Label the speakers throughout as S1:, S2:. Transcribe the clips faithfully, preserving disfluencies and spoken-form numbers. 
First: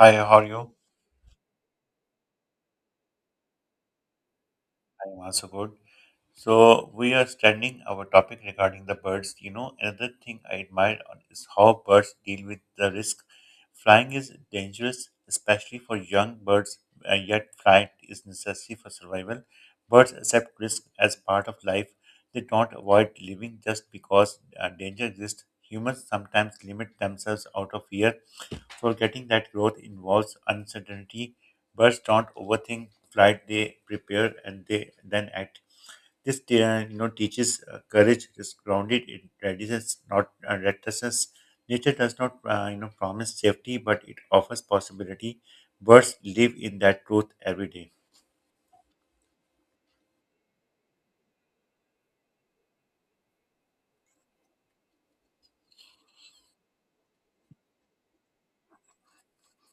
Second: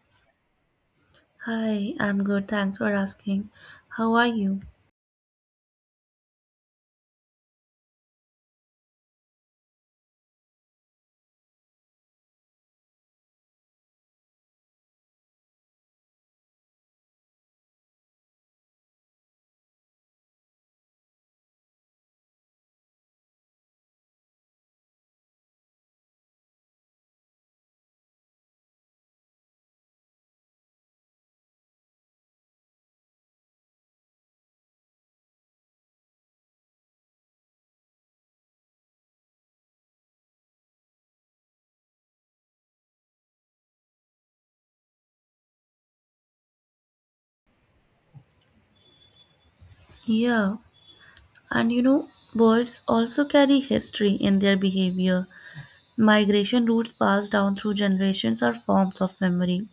S1: Hi, how are you?
S2: Hi, I'm good. Thanks for asking. How are you?
S1: I'm also good. So we are studying our topic regarding the birds. You know, another thing I admire on is how birds deal with the risk. Flying is dangerous, especially for young birds, and yet flight is necessary for survival. Birds accept risk as part of life. They don't avoid living just because uh, danger exists. Humans sometimes limit themselves out of fear. Forgetting that growth involves uncertainty, birds don't overthink flight; they prepare and they then act. This uh, you know teaches uh, courage is grounded in readiness, not uh, recklessness. Nature does not uh, you know promise safety, but it offers possibility. Birds live in that truth every day.
S2: Yeah, and you know, birds also carry history in their behavior. Migration routes passed down through generations are forms of memory.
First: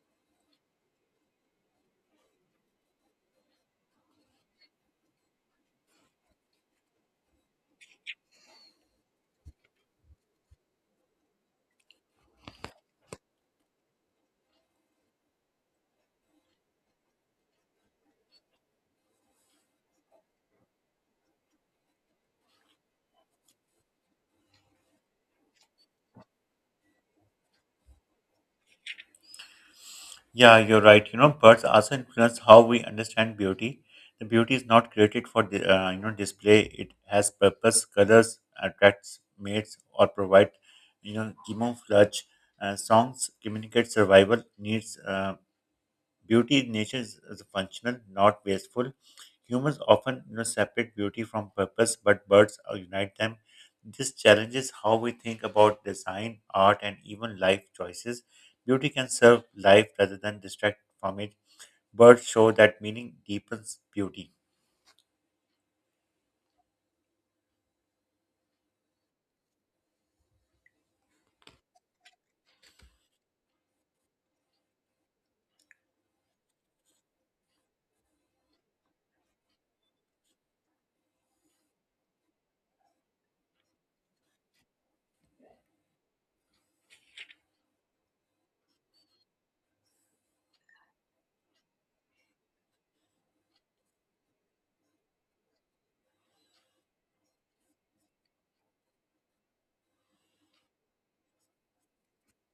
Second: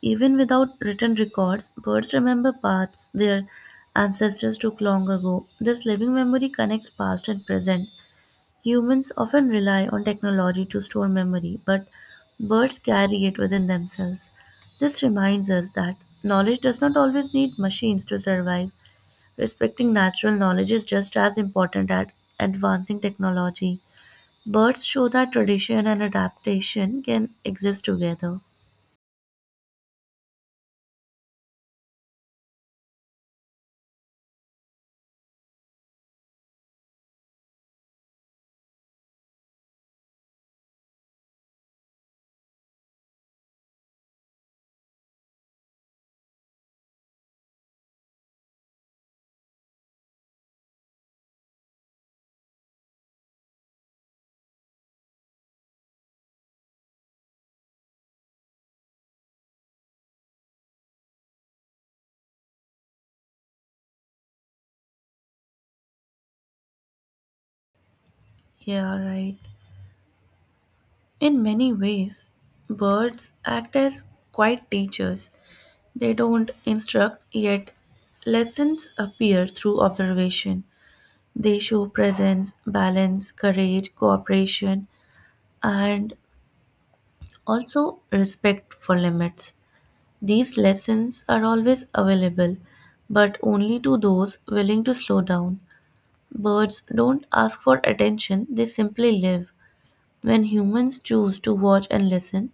S2: Even without written records, birds remember paths their ancestors took long ago. This living memory connects past and present. Humans often rely on technology to store memory, but birds carry it within themselves. This reminds us that knowledge does not always need machines to survive. Respecting natural knowledge is just as important as advancing technology. Birds show that tradition and adaptation can exist together.
S1: Yeah, you're right. You know, birds also influence how we understand beauty. The beauty is not created for the, uh, you know display. It has purpose. Colors attracts mates or provide you know camouflage. Uh, songs communicate survival needs. Uh, beauty in nature is, is functional, not wasteful. Humans often you know, separate beauty from purpose, but birds uh, unite them. This challenges how we think about design, art, and even life choices. Beauty can serve life rather than distract from it. Birds show that meaning deepens beauty.
S2: Yeah, right. In many ways, birds act as quiet teachers. They don't instruct, yet lessons appear through observation. They show presence, balance, courage, cooperation, and also respect for limits. These lessons are always available, but only to those willing to slow down. Birds don't ask for attention, they simply live. When humans choose to watch and listen,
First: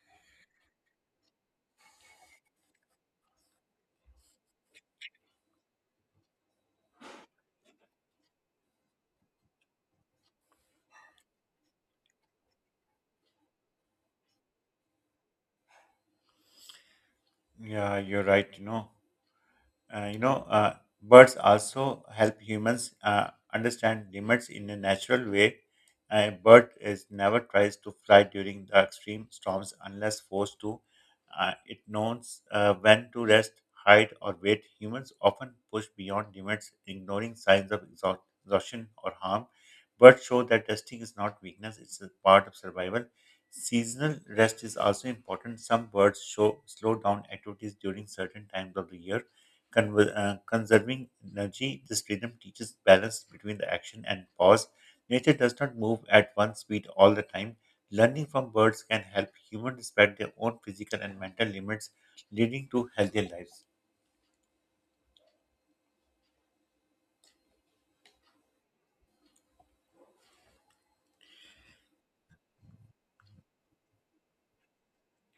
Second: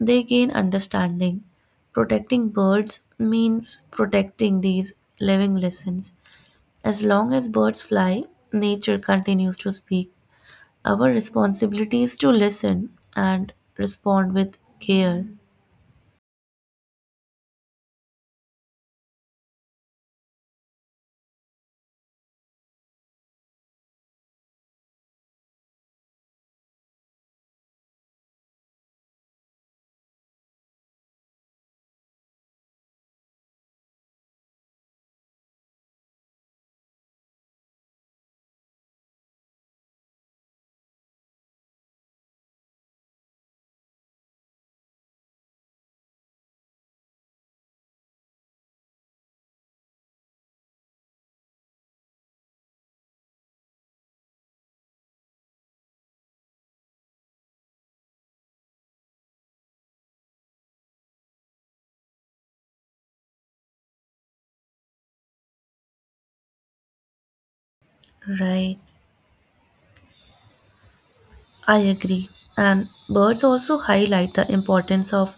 S2: they gain understanding. Protecting birds means protecting these living lessons. As long as birds fly, nature continues to speak. Our responsibility is to listen and respond with care.
S1: Yeah, you're right. You know, Uh, you know, uh, birds also help humans uh, understand limits in a natural way. A bird is never tries to fly during the extreme storms unless forced to. Uh, it knows uh, when to rest, hide, or wait. Humans often push beyond limits, ignoring signs of exhaust- exhaustion or harm. Birds show that resting is not weakness; it's a part of survival. Seasonal rest is also important. Some birds show slow down activities during certain times of the year. Conver- uh, conserving energy, this rhythm teaches balance between the action and pause. Nature does not move at one speed all the time. Learning from birds can help humans respect their own physical and mental limits, leading to healthier lives.
S2: Right, I agree. And birds also highlight the importance of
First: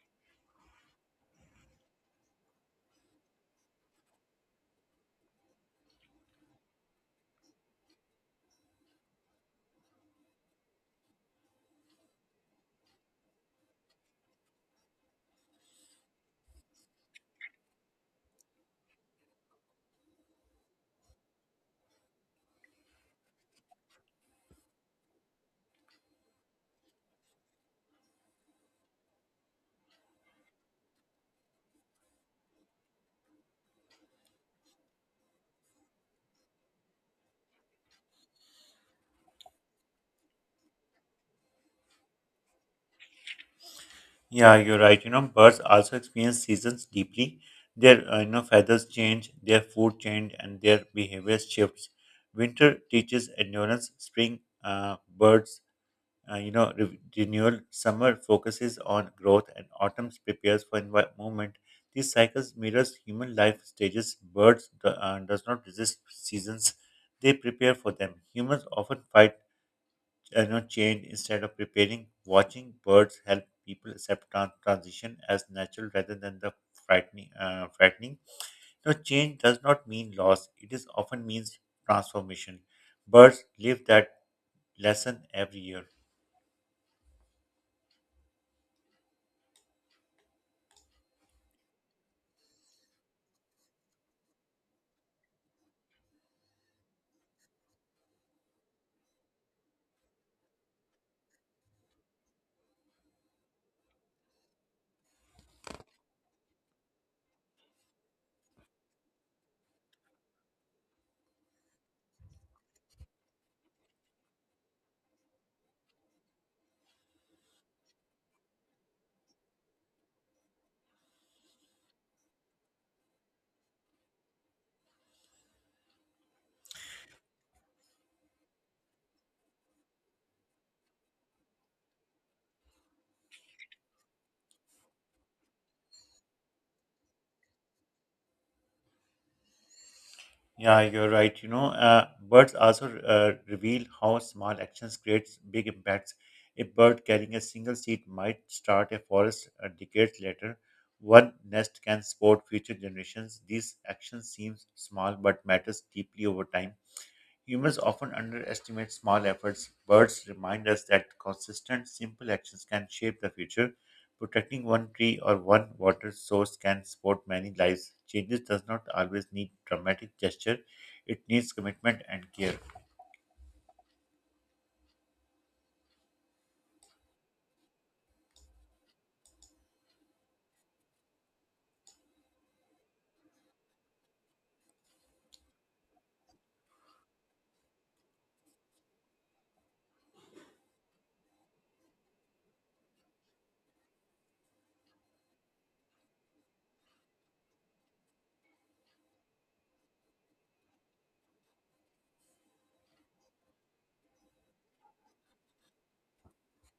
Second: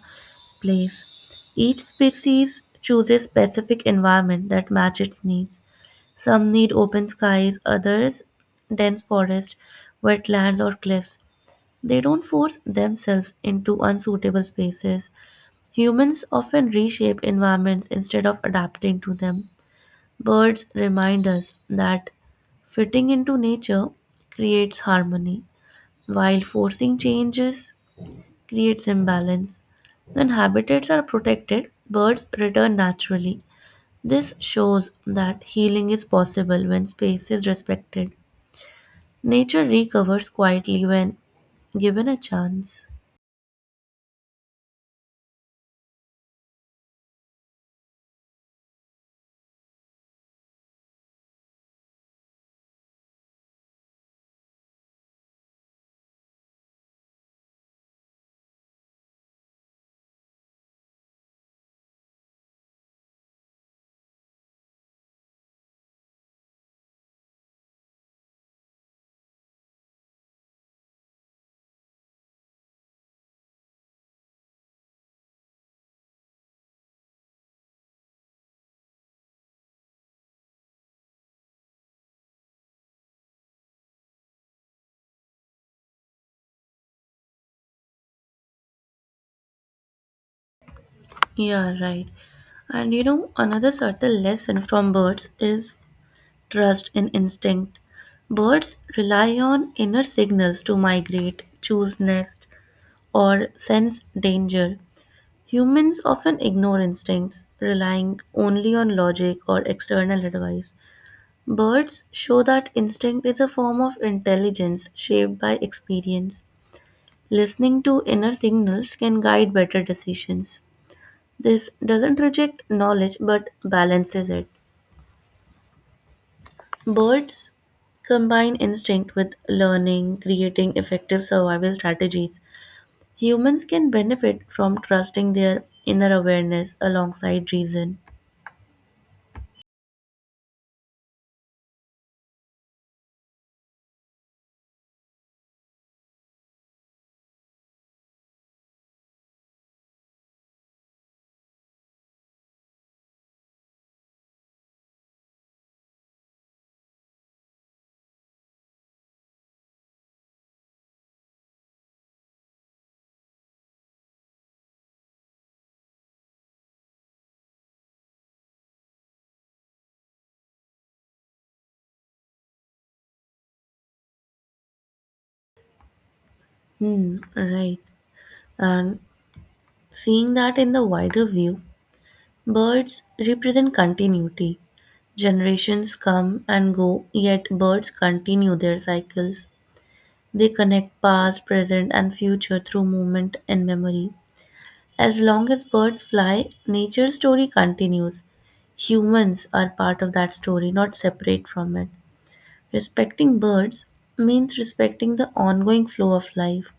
S2: place. Each species chooses specific environment that match its needs. Some need open skies, others dense forest, wetlands or cliffs. They don't force themselves into unsuitable spaces. Humans often reshape environments instead of adapting to them. Birds remind us that fitting into nature creates harmony, while forcing changes creates imbalance. When habitats are protected, birds return naturally. This shows that healing is possible when space is respected. Nature recovers quietly when given a chance.
S1: Yeah, you're right. You know, birds also experience seasons deeply. Their uh, you know feathers change, their food change, and their behavior shifts. Winter teaches endurance. Spring, uh, birds Uh, you know, re- renewal. Summer focuses on growth, and autumn prepares for envi- movement. These cycles mirrors human life stages. Birds do, uh, does not resist seasons; they prepare for them. Humans often fight, uh, you know, change instead of preparing. Watching birds help people accept tran- transition as natural rather than the frightening. Uh, frightening. No change does not mean loss. It is often means transformation. Birds live that lesson every year.
S2: Yeah, right. And you know, another subtle lesson from birds is trust, and instinct. Birds rely on inner signals to migrate, choose nest, or sense danger. Humans often ignore instincts, relying only on logic or external advice. Birds show that instinct is a form of intelligence shaped by experience. Listening to inner signals can guide better decisions. This doesn't reject knowledge but balances it. Birds combine instinct with learning, creating effective survival strategies. Humans can benefit from trusting their inner awareness alongside reason.
S1: Yeah, you're right. You know, uh, birds also uh, reveal how small actions creates big impacts. A bird carrying a single seed might start a forest uh, decades later. One nest can support future generations. These actions seem small but matters deeply over time. Humans often underestimate small efforts. Birds remind us that consistent, simple actions can shape the future. Protecting one tree or one water source can support many lives. Changes does not always need dramatic gesture. It needs commitment and care.
S2: Hmm, right. And seeing that in the wider view, birds represent continuity. Generations come and go, yet birds continue their cycles. They connect past, present, and future through movement and memory. As long as birds fly, nature's story continues. Humans are part of that story, not separate from it. Respecting birds means respecting the ongoing flow of life.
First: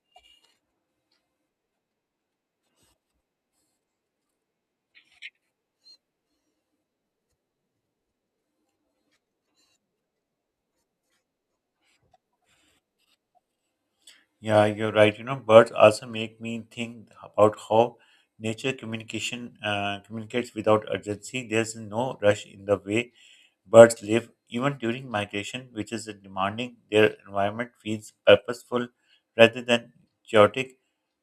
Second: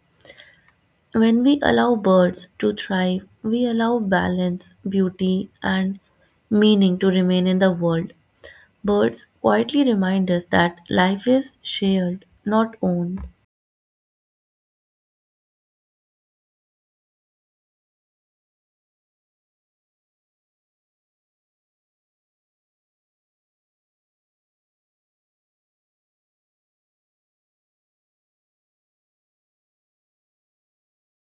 S2: When we allow birds to thrive, we allow balance, beauty, and meaning to remain in the world. Birds quietly remind us that life is shared, not owned.
S1: Yeah, you're right. You know, birds also make me think about how nature communication uh, communicates without urgency. There's no rush in the way birds live even during migration, which is demanding their environment feels purposeful rather than chaotic.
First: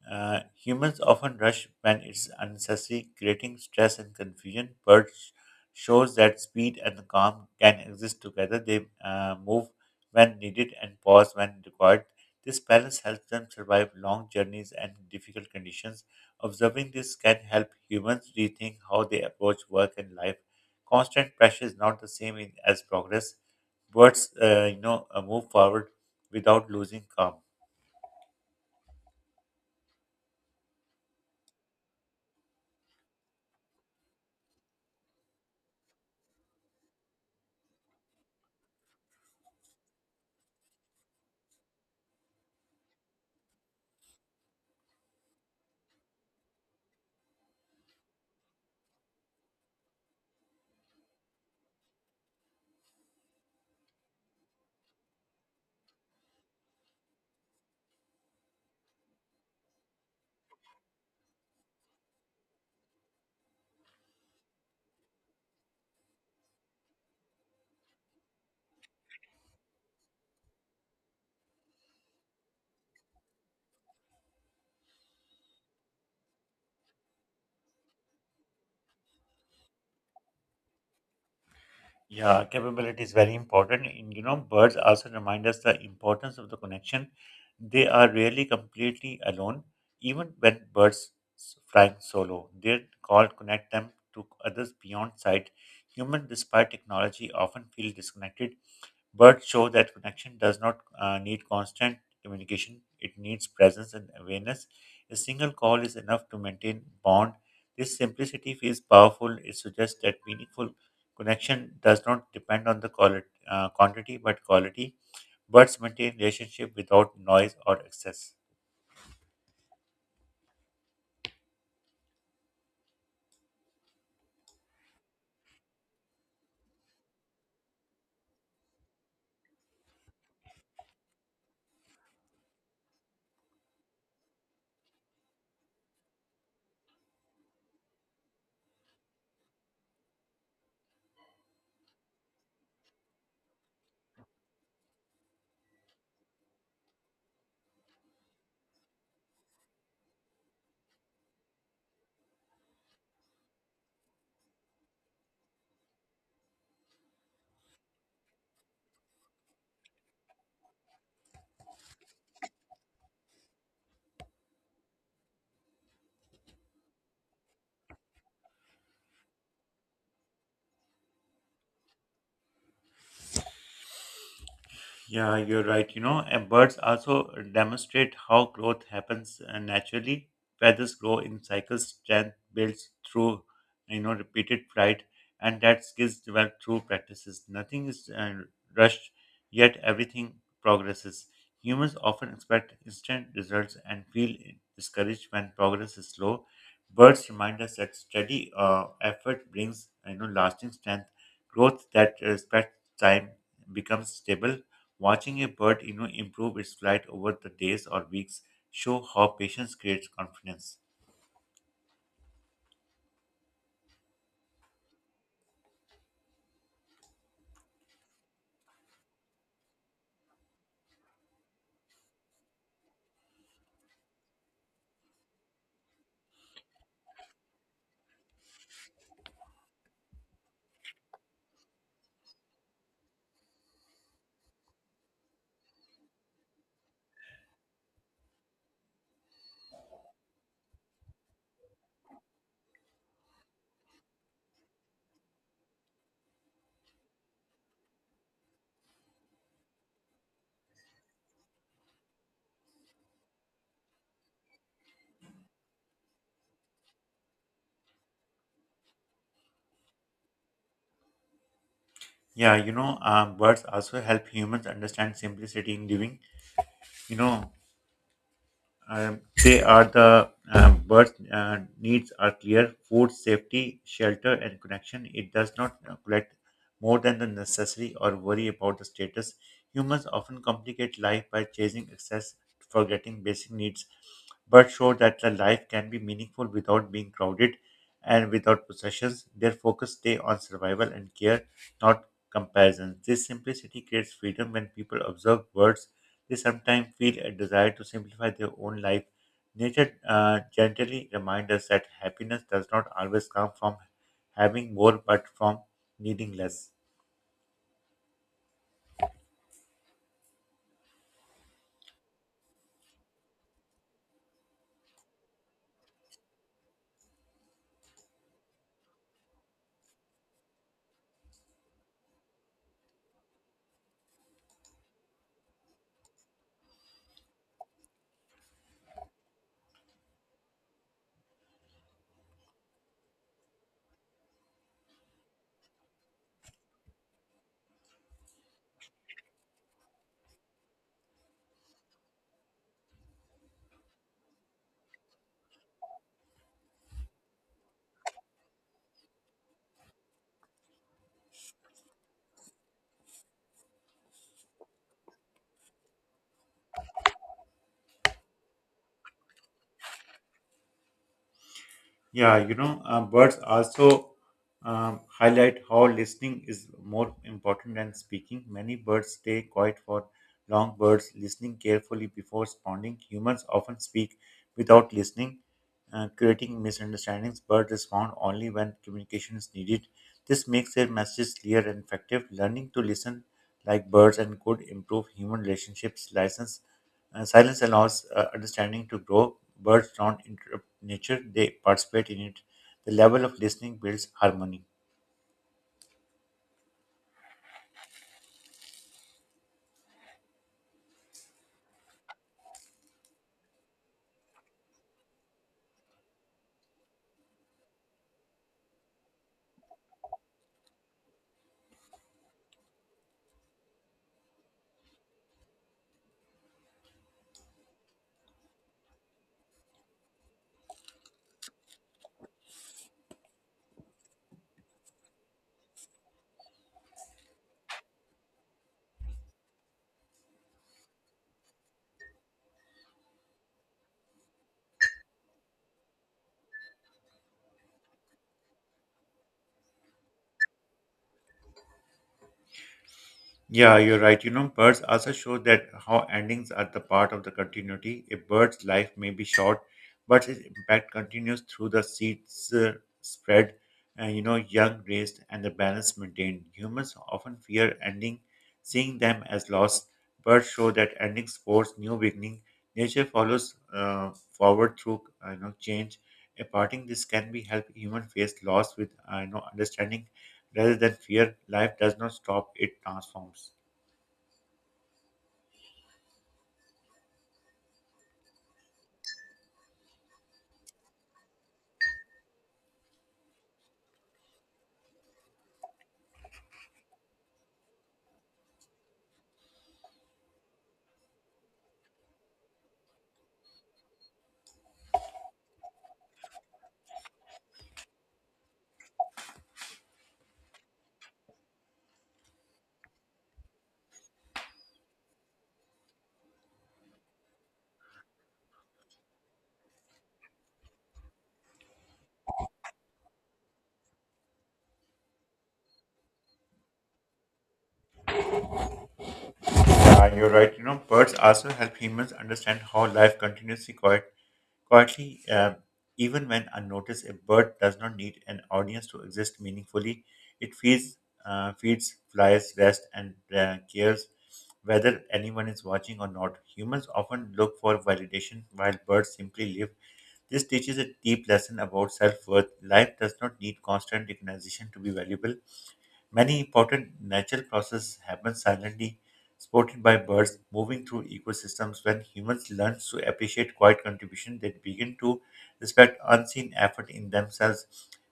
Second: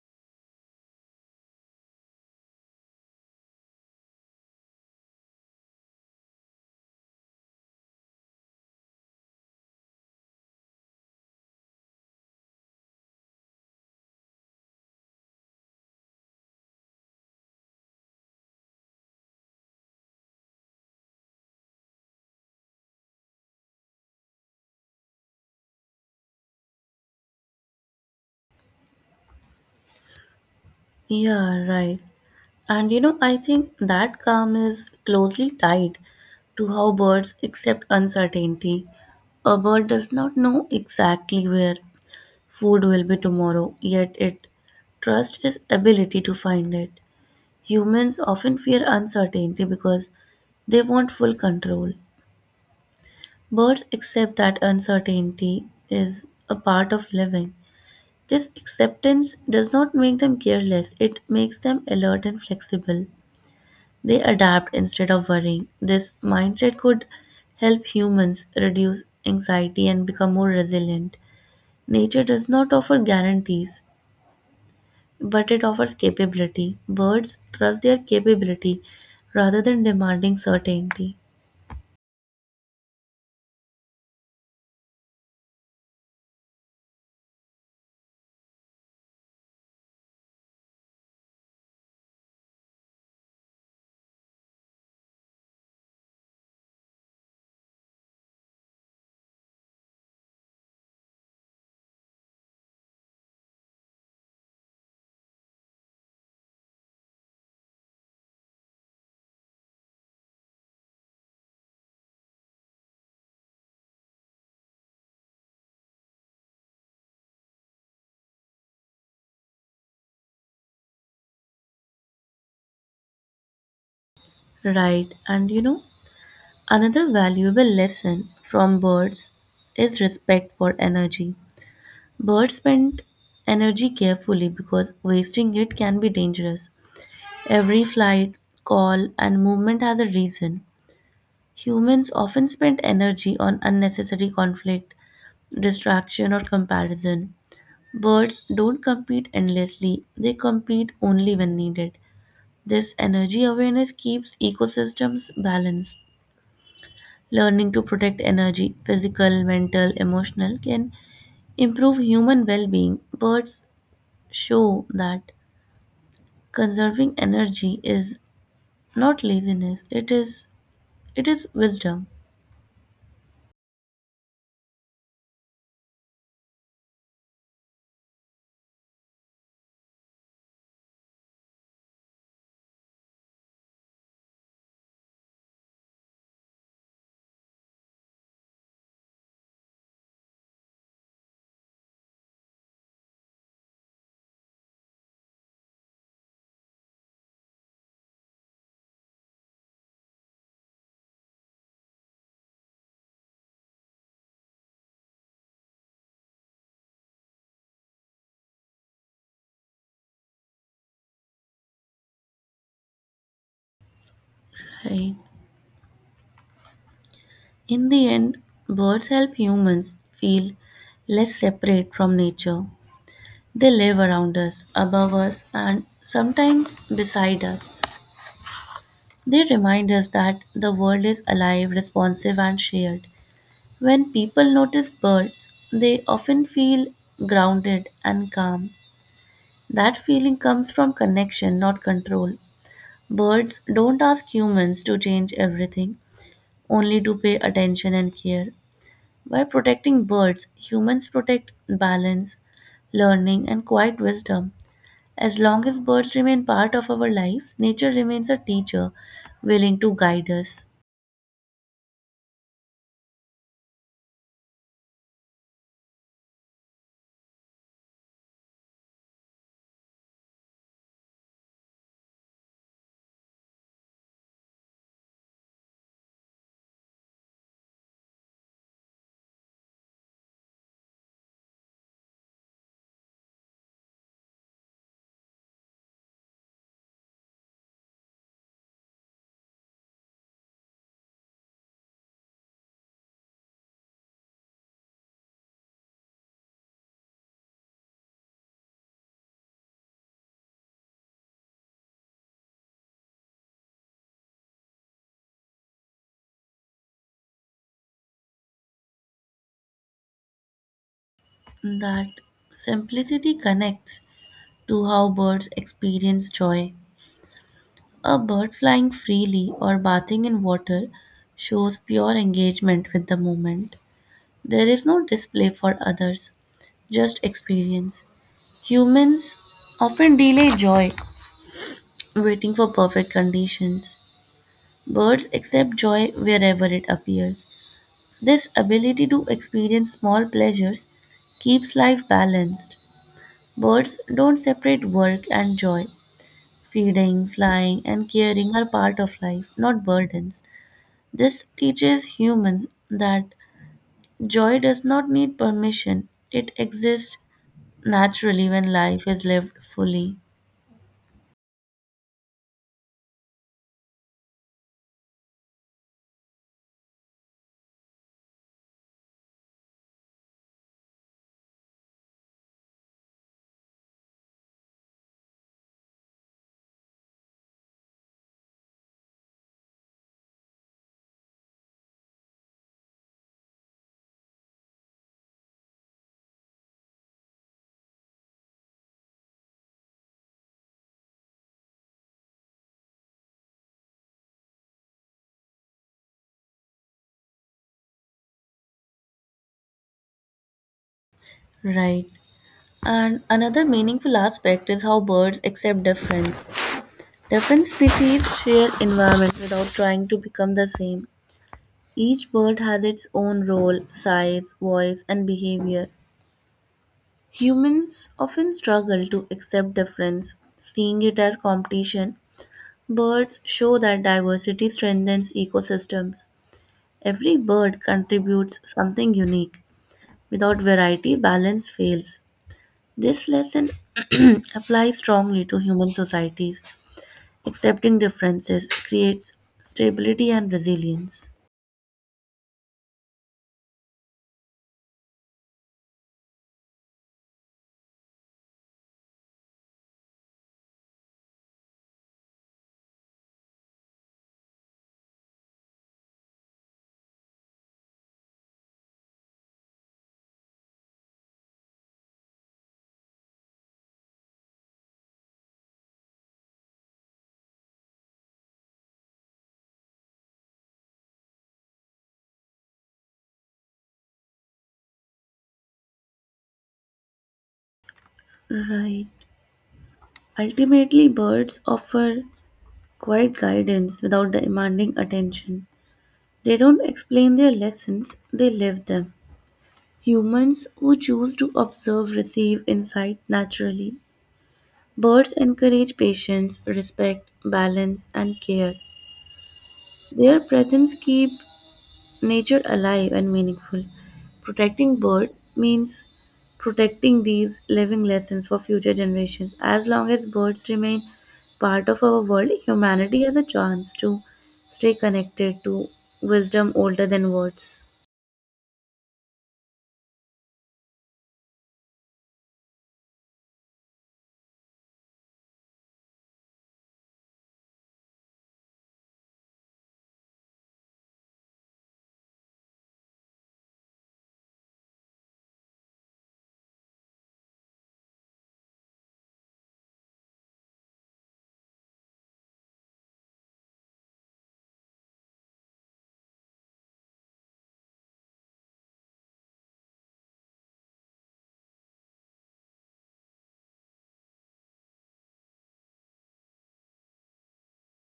S1: Uh, humans often rush when it's unnecessary, creating stress and confusion. Birds shows that speed and calm can exist together. They uh, move when needed and pause when required. This balance helps them survive long journeys and difficult conditions. Observing this can help humans rethink how they approach work and life. Constant pressure is not the same in, as progress. Birds, uh, you know, uh, move forward without losing calm.
S2: Yeah, right. And you know, I think that calm is closely tied to how birds accept uncertainty. A bird does not know exactly where food will be tomorrow, yet it trusts its ability to find it. Humans often fear uncertainty because they want full control. Birds accept that uncertainty is a part of living. This acceptance does not make them careless, it makes them alert and flexible. They adapt instead of worrying. This mindset could help humans reduce anxiety and become more resilient. Nature does not offer guarantees, but it offers capability. Birds trust their capability rather than demanding certainty.
S1: Yeah, capability is very important. And, you know, birds also remind us the importance of the connection. They are rarely completely alone, even when birds s- flying solo. Their call connect them to others beyond sight. Humans, despite technology, often feel disconnected. Birds show that connection does not uh, need constant communication, it needs presence and awareness. A single call is enough to maintain bond. This simplicity feels powerful. It suggests that meaningful connection does not depend on the quality, uh, quantity but quality. Birds maintain relationship without noise or excess.
S2: Right, and you know, another valuable lesson from birds is respect for energy. Birds spend energy carefully because wasting it can be dangerous. Every flight, call, and movement has a reason. Humans often spend energy on unnecessary conflict, distraction, or comparison. Birds don't compete endlessly, they compete only when needed. This energy awareness keeps ecosystems balanced. Learning to protect energy, physical, mental, emotional, can improve human well being. Birds show that conserving energy is not laziness, it is, it is wisdom.
S1: Yeah, you're right. You know, and birds also demonstrate how growth happens uh, naturally. Feathers grow in cycles, strength builds through, you know, repeated flight, and that skills develop through practices. Nothing is uh, rushed, yet everything progresses. Humans often expect instant results and feel discouraged when progress is slow. Birds remind us that steady uh, effort brings, you know, lasting strength. Growth that respects time becomes stable. Watching a bird you know, improve its flight over the days or weeks show how patience creates confidence.
S2: Right. In the end, birds help humans feel less separate from nature. They live around us, above us, and sometimes beside us. They remind us that the world is alive, responsive, and shared. When people notice birds, they often feel grounded and calm. That feeling comes from connection, not control. Birds don't ask humans to change everything, only to pay attention and care. By protecting birds, humans protect balance, learning, and quiet wisdom. As long as birds remain part of our lives, nature remains a teacher willing to guide us.
S1: Yeah, you know, um, birds also help humans understand simplicity in living. You know, Um, they are the um, birth uh, needs are clear: food, safety, shelter, and connection. It does not collect more than the necessary or worry about the status. Humans often complicate life by chasing excess, forgetting basic needs, but show that the life can be meaningful without being crowded and without possessions. Their focus stay on survival and care, not comparison. This simplicity creates freedom when people observe words they sometimes feel a desire to simplify their own life. Nature uh, gently reminds us that happiness does not always come from having more, but from needing less.
S2: That simplicity connects to how birds experience joy. A bird flying freely or bathing in water shows pure engagement with the moment. There is no display for others, just experience. Humans often delay joy waiting for perfect conditions. Birds accept joy wherever it appears. This ability to experience small pleasures keeps life balanced. Birds don't separate work and joy. Feeding, flying, and caring are part of life, not burdens. This teaches humans that joy does not need permission, it exists naturally when life is lived fully.
S1: Yeah, you know, uh, birds also um, highlight how listening is more important than speaking. Many birds stay quiet for long birds, listening carefully before responding. Humans often speak without listening, uh, creating misunderstandings. Birds respond only when communication is needed. This makes their messages clear and effective. Learning to listen like birds and could improve human relationships. License uh, silence allows uh, understanding to grow. Birds don't interrupt nature, they participate in it. The level of listening builds harmony.
S2: Right. And another meaningful aspect is how birds accept difference. Different species share environment without trying to become the same. Each bird has its own role, size, voice, and behavior. Humans often struggle to accept difference, seeing it as competition. Birds show that diversity strengthens ecosystems. Every bird contributes something unique. Without variety, balance fails. This lesson applies strongly to human societies. Accepting differences creates stability and resilience.
S1: Yeah, you're right. You know, birds also show that how endings are the part of the continuity. A bird's life may be short, but its impact continues through the seeds uh, spread, and you know, young raised, and the balance maintained. Humans often fear ending, seeing them as loss. Birds show that endings force new beginning. Nature follows uh, forward through uh, you know change. A parting this can be help human face loss with uh, you know understanding rather than fear. Life does not stop; it transforms.
S2: Right. Ultimately, birds offer quiet guidance without demanding attention. They don't explain their lessons, they live them. Humans who choose to observe receive insight naturally. Birds encourage patience, respect, balance, and care. Their presence keep nature alive and meaningful. Protecting birds means protecting these living lessons for future generations. As long as birds remain part of our world, humanity has a chance to stay connected to wisdom older than words.
S1: Uh, you're right. You know, birds also help humans understand how life continues quiet, quietly, uh, even when unnoticed. A bird does not need an audience to exist meaningfully. It feeds, uh, feeds, flies, rests, and uh, cares whether anyone is watching or not. Humans often look for validation while birds simply live. This teaches a deep lesson about self worth. Life does not need constant recognition to be valuable. Many important natural processes happen silently, supported by birds moving through ecosystems. When humans learn to appreciate quiet contribution, they begin to respect unseen effort in themselves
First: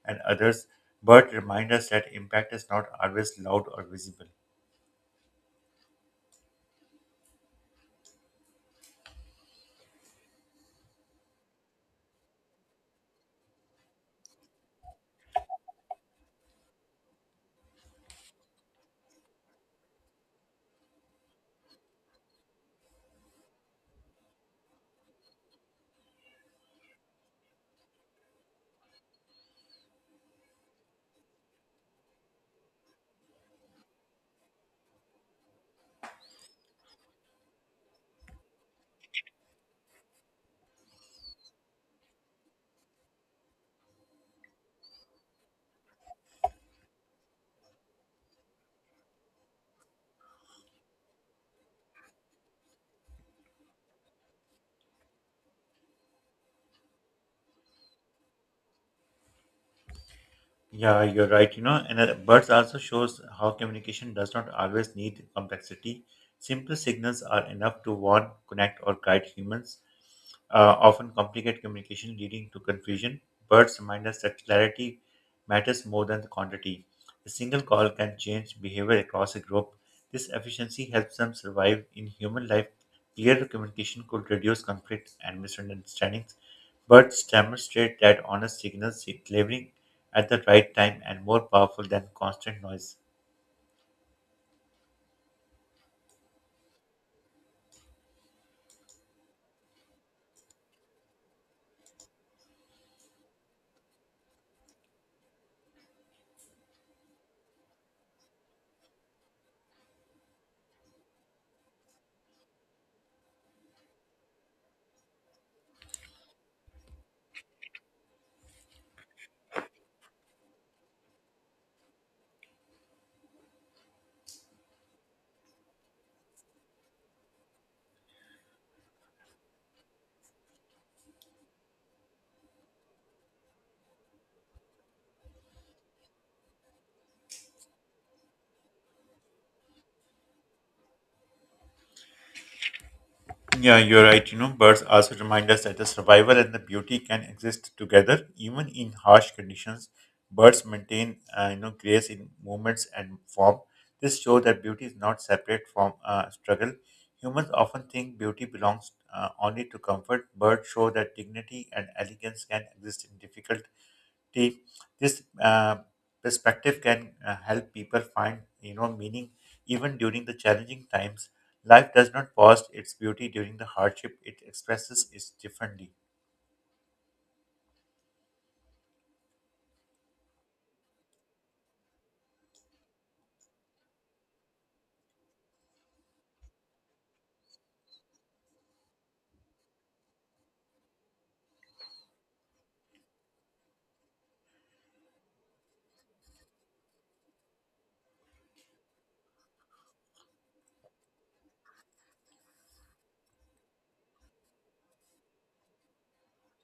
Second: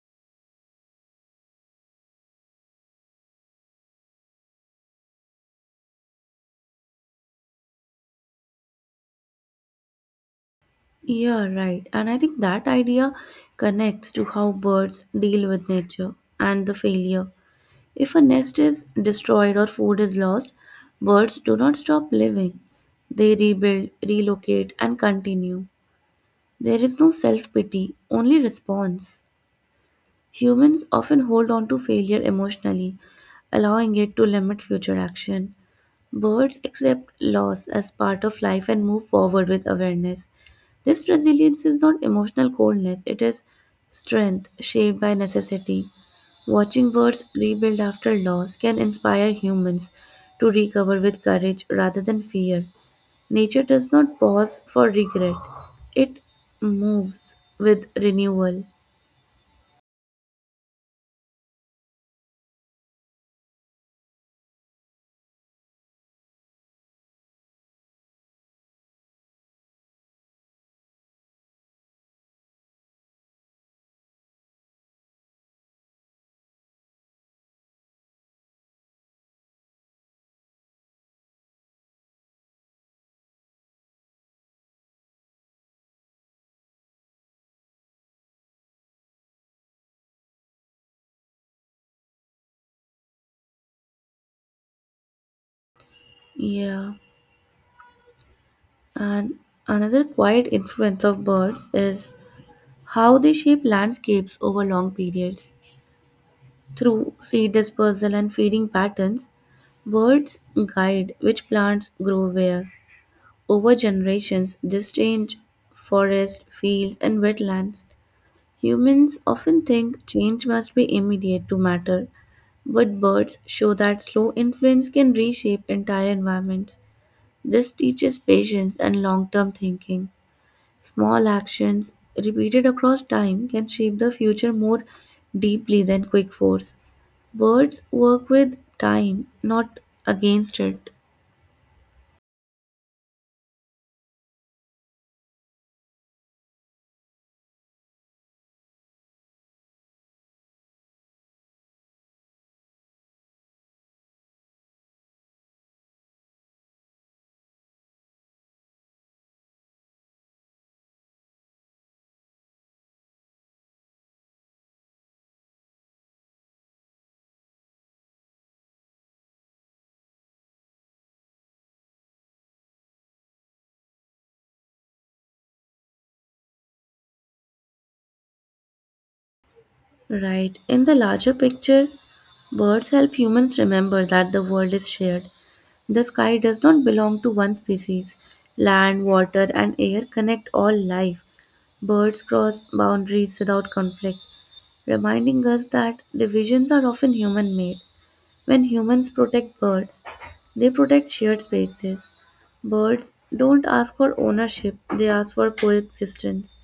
S1: and others. Birds remind us that impact is not always loud or visible.
S2: Yeah, right. And I think that idea connects to how birds deal with nature and the failure. If a nest is destroyed or food is lost, birds do not stop living. They rebuild, relocate, and continue. There is no self pity, only response. Humans often hold on to failure emotionally, allowing it to limit future action. Birds accept loss as part of life and move forward with awareness. This resilience is not emotional coldness, it is strength shaped by necessity. Watching birds rebuild after loss can inspire humans to recover with courage rather than fear. Nature does not pause for regret, it moves with renewal.
S1: Yeah, you're right. You know, and uh, birds also shows how communication does not always need complexity. Simple signals are enough to warn, connect, or guide humans. Uh, often complicate communication, leading to confusion. Birds remind us that clarity matters more than the quantity. A single call can change behavior across a group. This efficiency helps them survive in human life. Clear communication could reduce conflicts and misunderstandings. Birds demonstrate that honest signals is delivering at the right time and more powerful than constant noise.
S2: Yeah. And another quiet influence of birds is how they shape landscapes over long periods. Through seed dispersal and feeding patterns, birds guide which plants grow where. Over generations, this change forests, fields, and wetlands. Humans often think change must be immediate to matter, but birds show that slow influence can reshape entire environments. This teaches patience and long term thinking. Small actions, repeated across time, can shape the future more deeply than quick force. Birds work with time, not against it.
S1: Yeah, you're right. You know, birds also remind us that the survival and the beauty can exist together, even in harsh conditions. Birds maintain, uh, you know, grace in movements and form. This shows that beauty is not separate from uh, struggle. Humans often think beauty belongs uh, only to comfort. Birds show that dignity and elegance can exist in difficult perspective. This uh, perspective can uh, help people find you know meaning even during the challenging times. Life does not pause its beauty during the hardship, it expresses it differently.
S2: Right. In the larger picture, birds help humans remember that the world is shared. The sky does not belong to one species. Land, water, and air connect all life. Birds cross boundaries without conflict, reminding us that divisions are often human made. When humans protect birds, they protect shared spaces. Birds don't ask for ownership, they ask for coexistence.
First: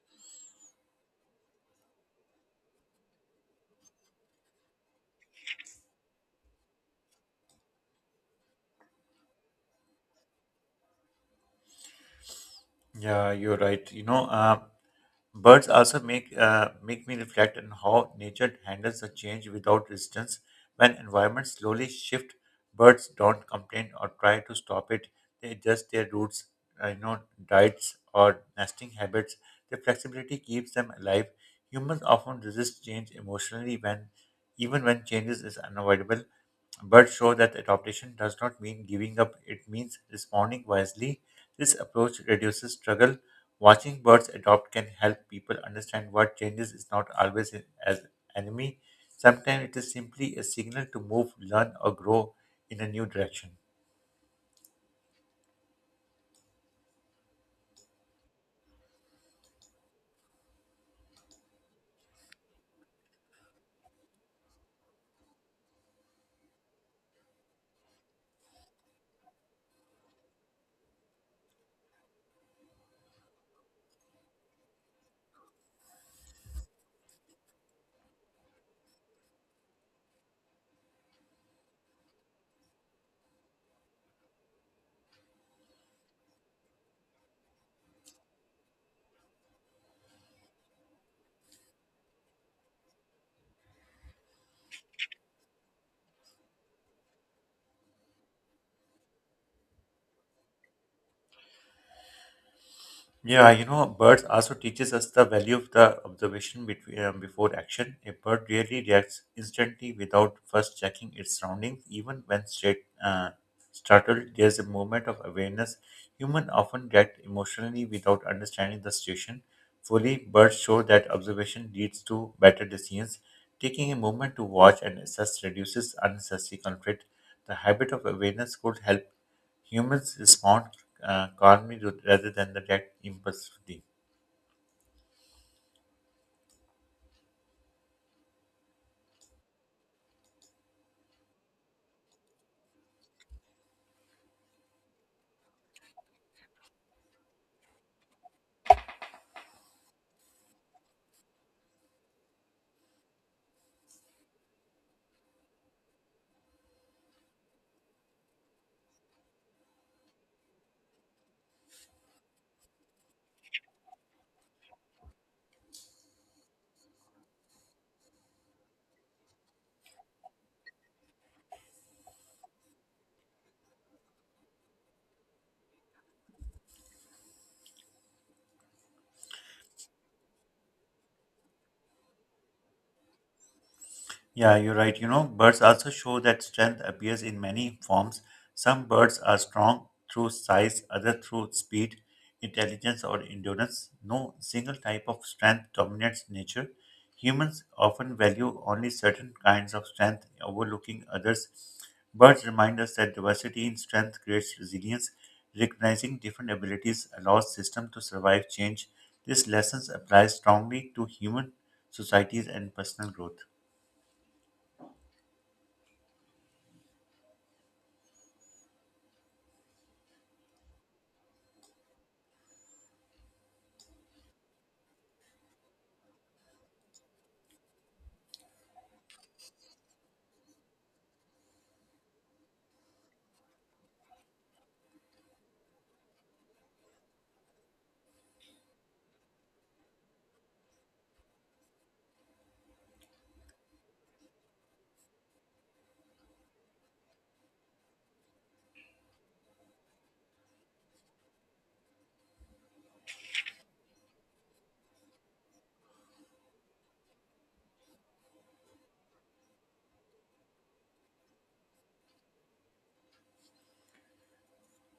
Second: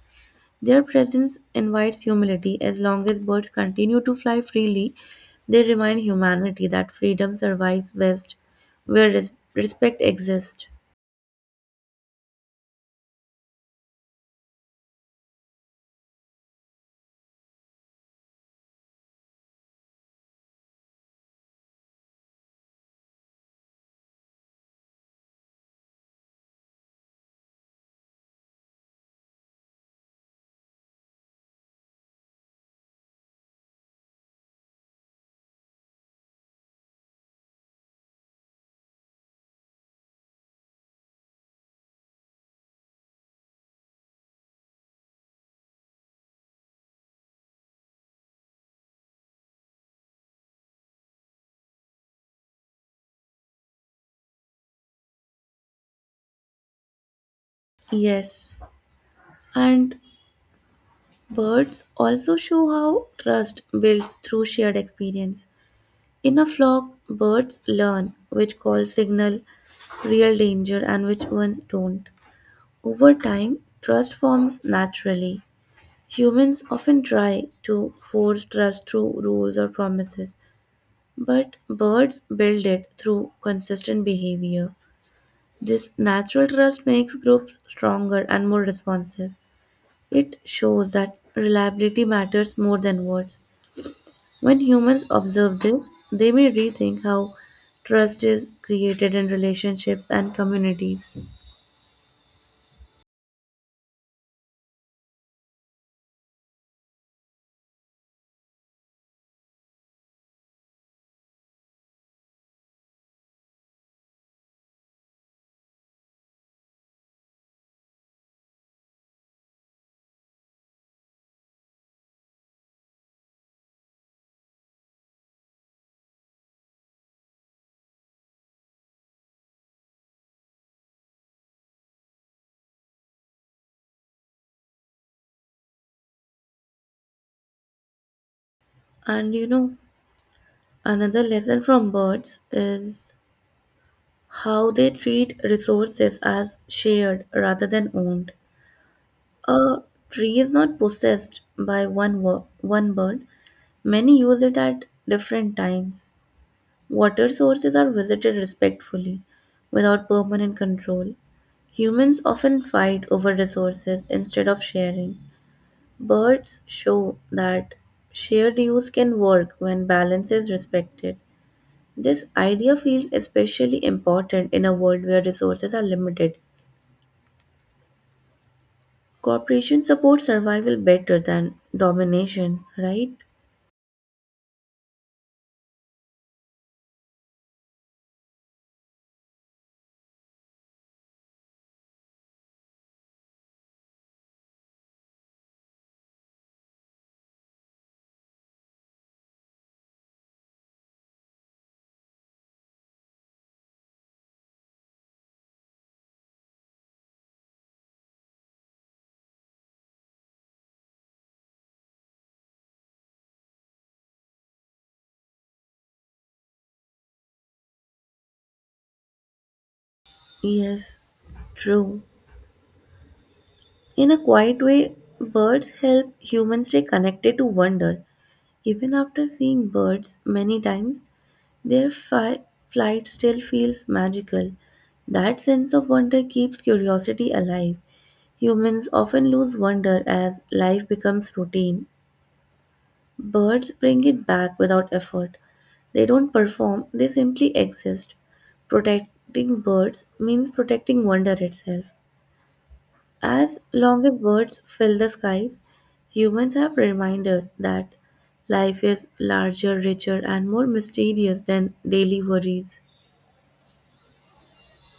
S2: Their presence invites humility. As long as birds continue to fly freely, they remind humanity that freedom survives best where res- respect exists.
S1: Yeah, you're right. You know uh, birds also make uh, make me reflect on how nature handles the change without resistance. When environments slowly shift, birds don't complain or try to stop it. They adjust their roots, uh, you know, diets or nesting habits. Their flexibility keeps them alive. Humans often resist change emotionally when, even when changes is unavoidable. But show that adaptation does not mean giving up, it means responding wisely. This approach reduces struggle. Watching birds adopt can help people understand what changes is not always in- as enemy. Sometimes it is simply a signal to move, learn, or grow in a new direction.
S2: Yes, and birds also show how trust builds through shared experience. In a flock, birds learn which calls signal real danger and which ones don't. Over time, trust forms naturally. Humans often try to force trust through rules or promises, but birds build it through consistent behavior. This natural trust makes groups stronger and more responsive. It shows that reliability matters more than words. When humans observe this, they may rethink how trust is created in relationships and communities.
S1: Yeah, you know, birds also teaches us the value of the observation between, um, before action. A bird rarely reacts instantly without first checking its surroundings. Even when straight, uh, startled, there's a moment of awareness. Humans often react emotionally without understanding the situation fully. Birds show that observation leads to better decisions. Taking a moment to watch and assess reduces unnecessary conflict. The habit of awareness could help humans respond uh, calmly rather than the react impulsively.
S2: And you know, another lesson from birds is how they treat resources as shared rather than owned. A tree is not possessed by one wo- one bird. Many use it at different times. Water sources are visited respectfully without permanent control. Humans often fight over resources instead of sharing. Birds show that shared use can work when balance is respected. This idea feels especially important in a world where resources are limited. Cooperation supports survival better than domination, right?
S1: Yeah, you're right. You know, birds also show that strength appears in many forms. Some birds are strong through size, others through speed, intelligence, or endurance. No single type of strength dominates nature. Humans often value only certain kinds of strength, overlooking others. Birds remind us that diversity in strength creates resilience. Recognizing different abilities allows systems to survive change. This lesson applies strongly to human societies and personal growth.
S2: Yes, true. In a quiet way, birds help humans stay connected to wonder. Even after seeing birds many times, their fi- flight still feels magical. That sense of wonder keeps curiosity alive. Humans often lose wonder as life becomes routine. Birds bring it back without effort. They don't perform, they simply exist. Protecting birds means protecting wonder itself. As long as birds fill the skies, humans have reminders that life is larger, richer, and more mysterious than daily worries.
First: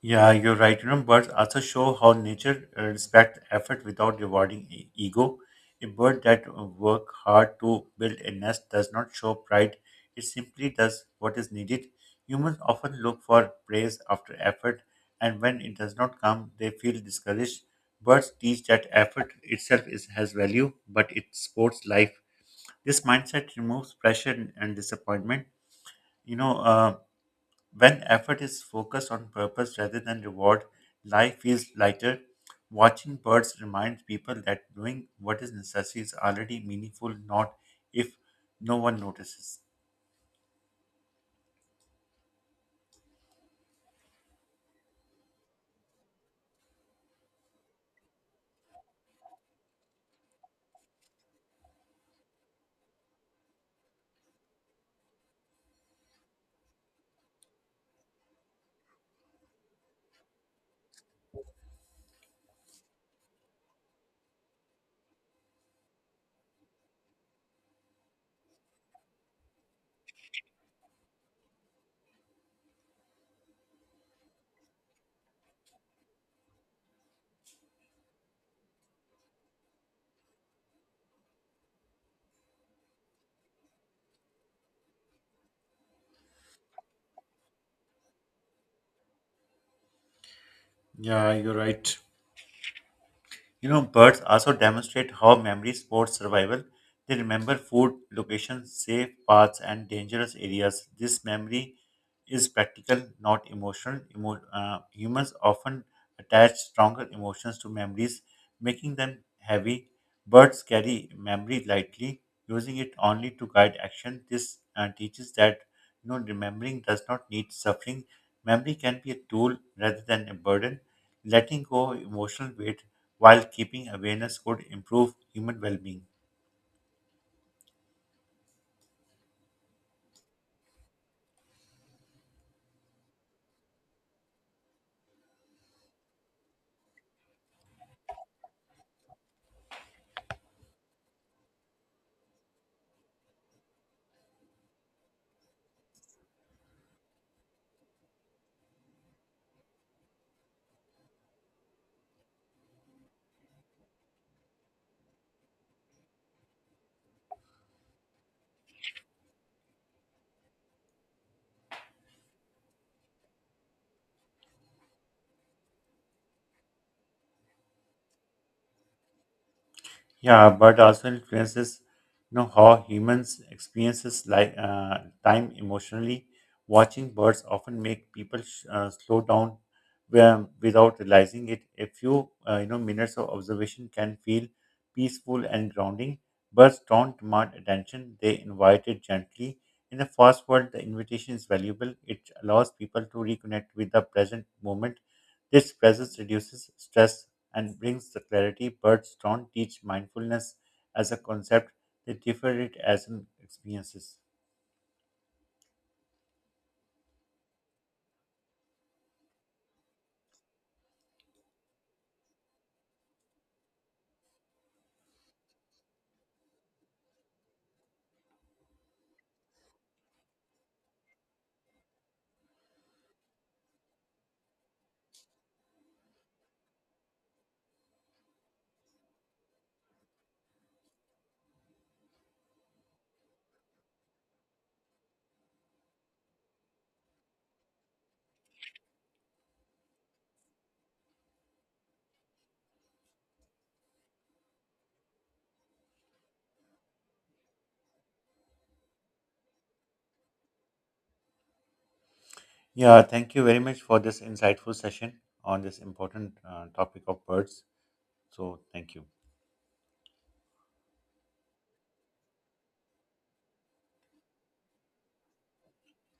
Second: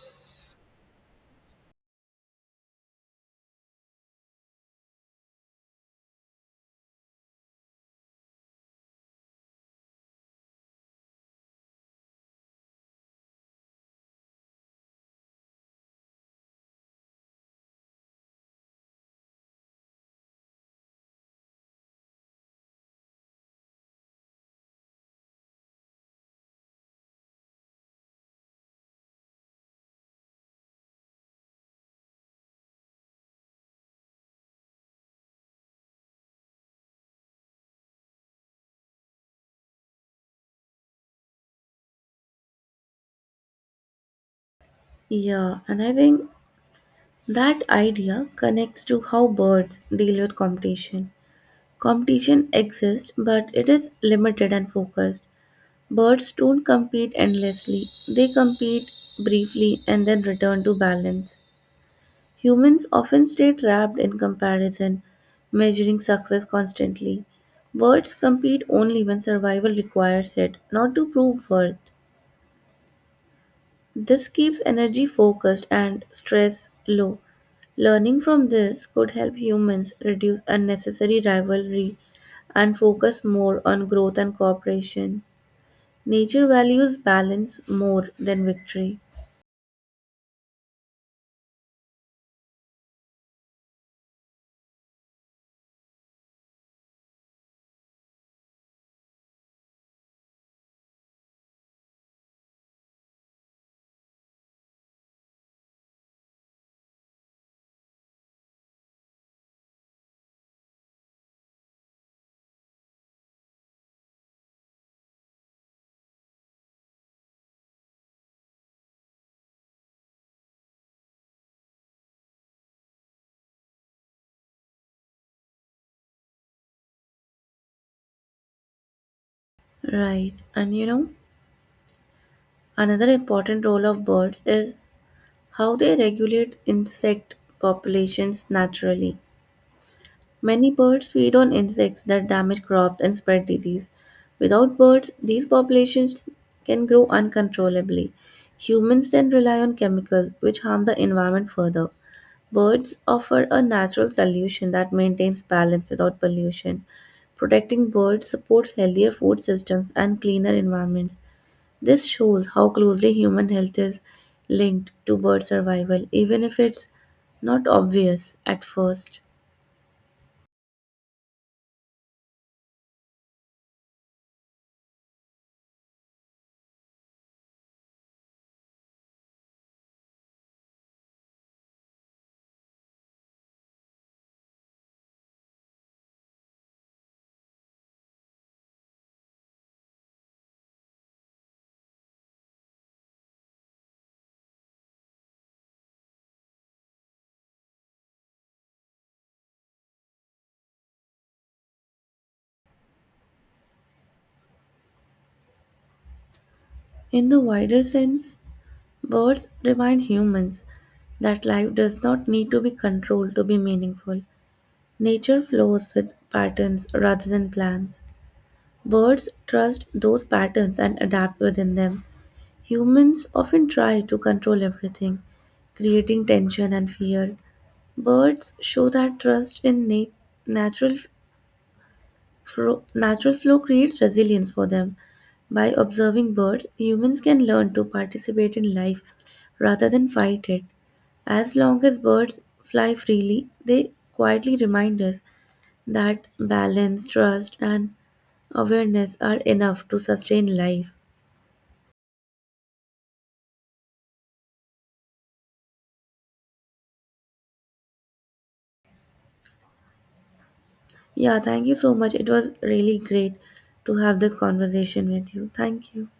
S1: Yeah, you're right. You know, birds also show how nature uh, respects effort without rewarding e- ego. A bird that uh, work hard to build a nest does not show pride. It simply does what is needed. Humans often look for praise after effort, and when it does not come, they feel discouraged. Birds teach that effort itself is, has value, but it supports life. This mindset removes pressure and and disappointment. You know, uh. When effort is focused on purpose rather than reward, life feels lighter. Watching birds reminds people that doing what is necessary is already meaningful, not if no one notices.
S2: Yeah, and I think that idea connects to how birds deal with competition. Competition exists, but it is limited and focused. Birds don't compete endlessly, they compete briefly and then return to balance. Humans often stay trapped in comparison, measuring success constantly. Birds compete only when survival requires it, not to prove worth. This keeps energy focused and stress low. Learning from this could help humans reduce unnecessary rivalry and focus more on growth and cooperation. Nature values balance more than victory.
S1: You know, birds also demonstrate how memory supports survival. They remember food, locations, safe paths, and dangerous areas. This memory is practical, not emotional. Emo- uh, humans often attach stronger emotions to memories, making them heavy. Birds carry memory lightly, using it only to guide action. This uh, teaches that you know remembering does not need suffering. Memory can be a tool rather than a burden, letting go of emotional weight while keeping awareness could improve human well being.
S2: Right. And you know, another important role of birds is how they regulate insect populations naturally. Many birds feed on insects that damage crops and spread disease. Without birds, these populations can grow uncontrollably. Humans then rely on chemicals, which harm the environment further. Birds offer a natural solution that maintains balance without pollution. Protecting birds supports healthier food systems and cleaner environments. This shows how closely human health is linked to bird survival, even if it's not obvious at first.
S1: Yeah, but also influences you know how humans experiences like uh, time emotionally. Watching birds often make people sh- uh, slow down where- without realizing it. A few uh, you know minutes of observation can feel peaceful and grounding. Birds don't demand attention; they invite it gently. In the fast world, the invitation is valuable. It allows people to reconnect with the present moment. This presence reduces stress and brings the clarity. Birds don't teach mindfulness as a concept, they differ it as an experiences.
S2: In the wider sense, birds remind humans that life does not need to be controlled to be meaningful. Nature flows with patterns rather than plans. Birds trust those patterns and adapt within them. Humans often try to control everything, creating tension and fear. Birds show that trust in na- natural Fro- natural flow creates resilience for them. By observing birds, humans can learn to participate in life rather than fight it. As long as birds fly freely, they quietly remind us that balance, trust, and awareness are enough to sustain life.
S1: Yeah, thank you very much for this insightful session on this important uh, topic of birds. So, thank you.
S2: Yeah, thank you so much. It was really great to have this conversation with you. Thank you.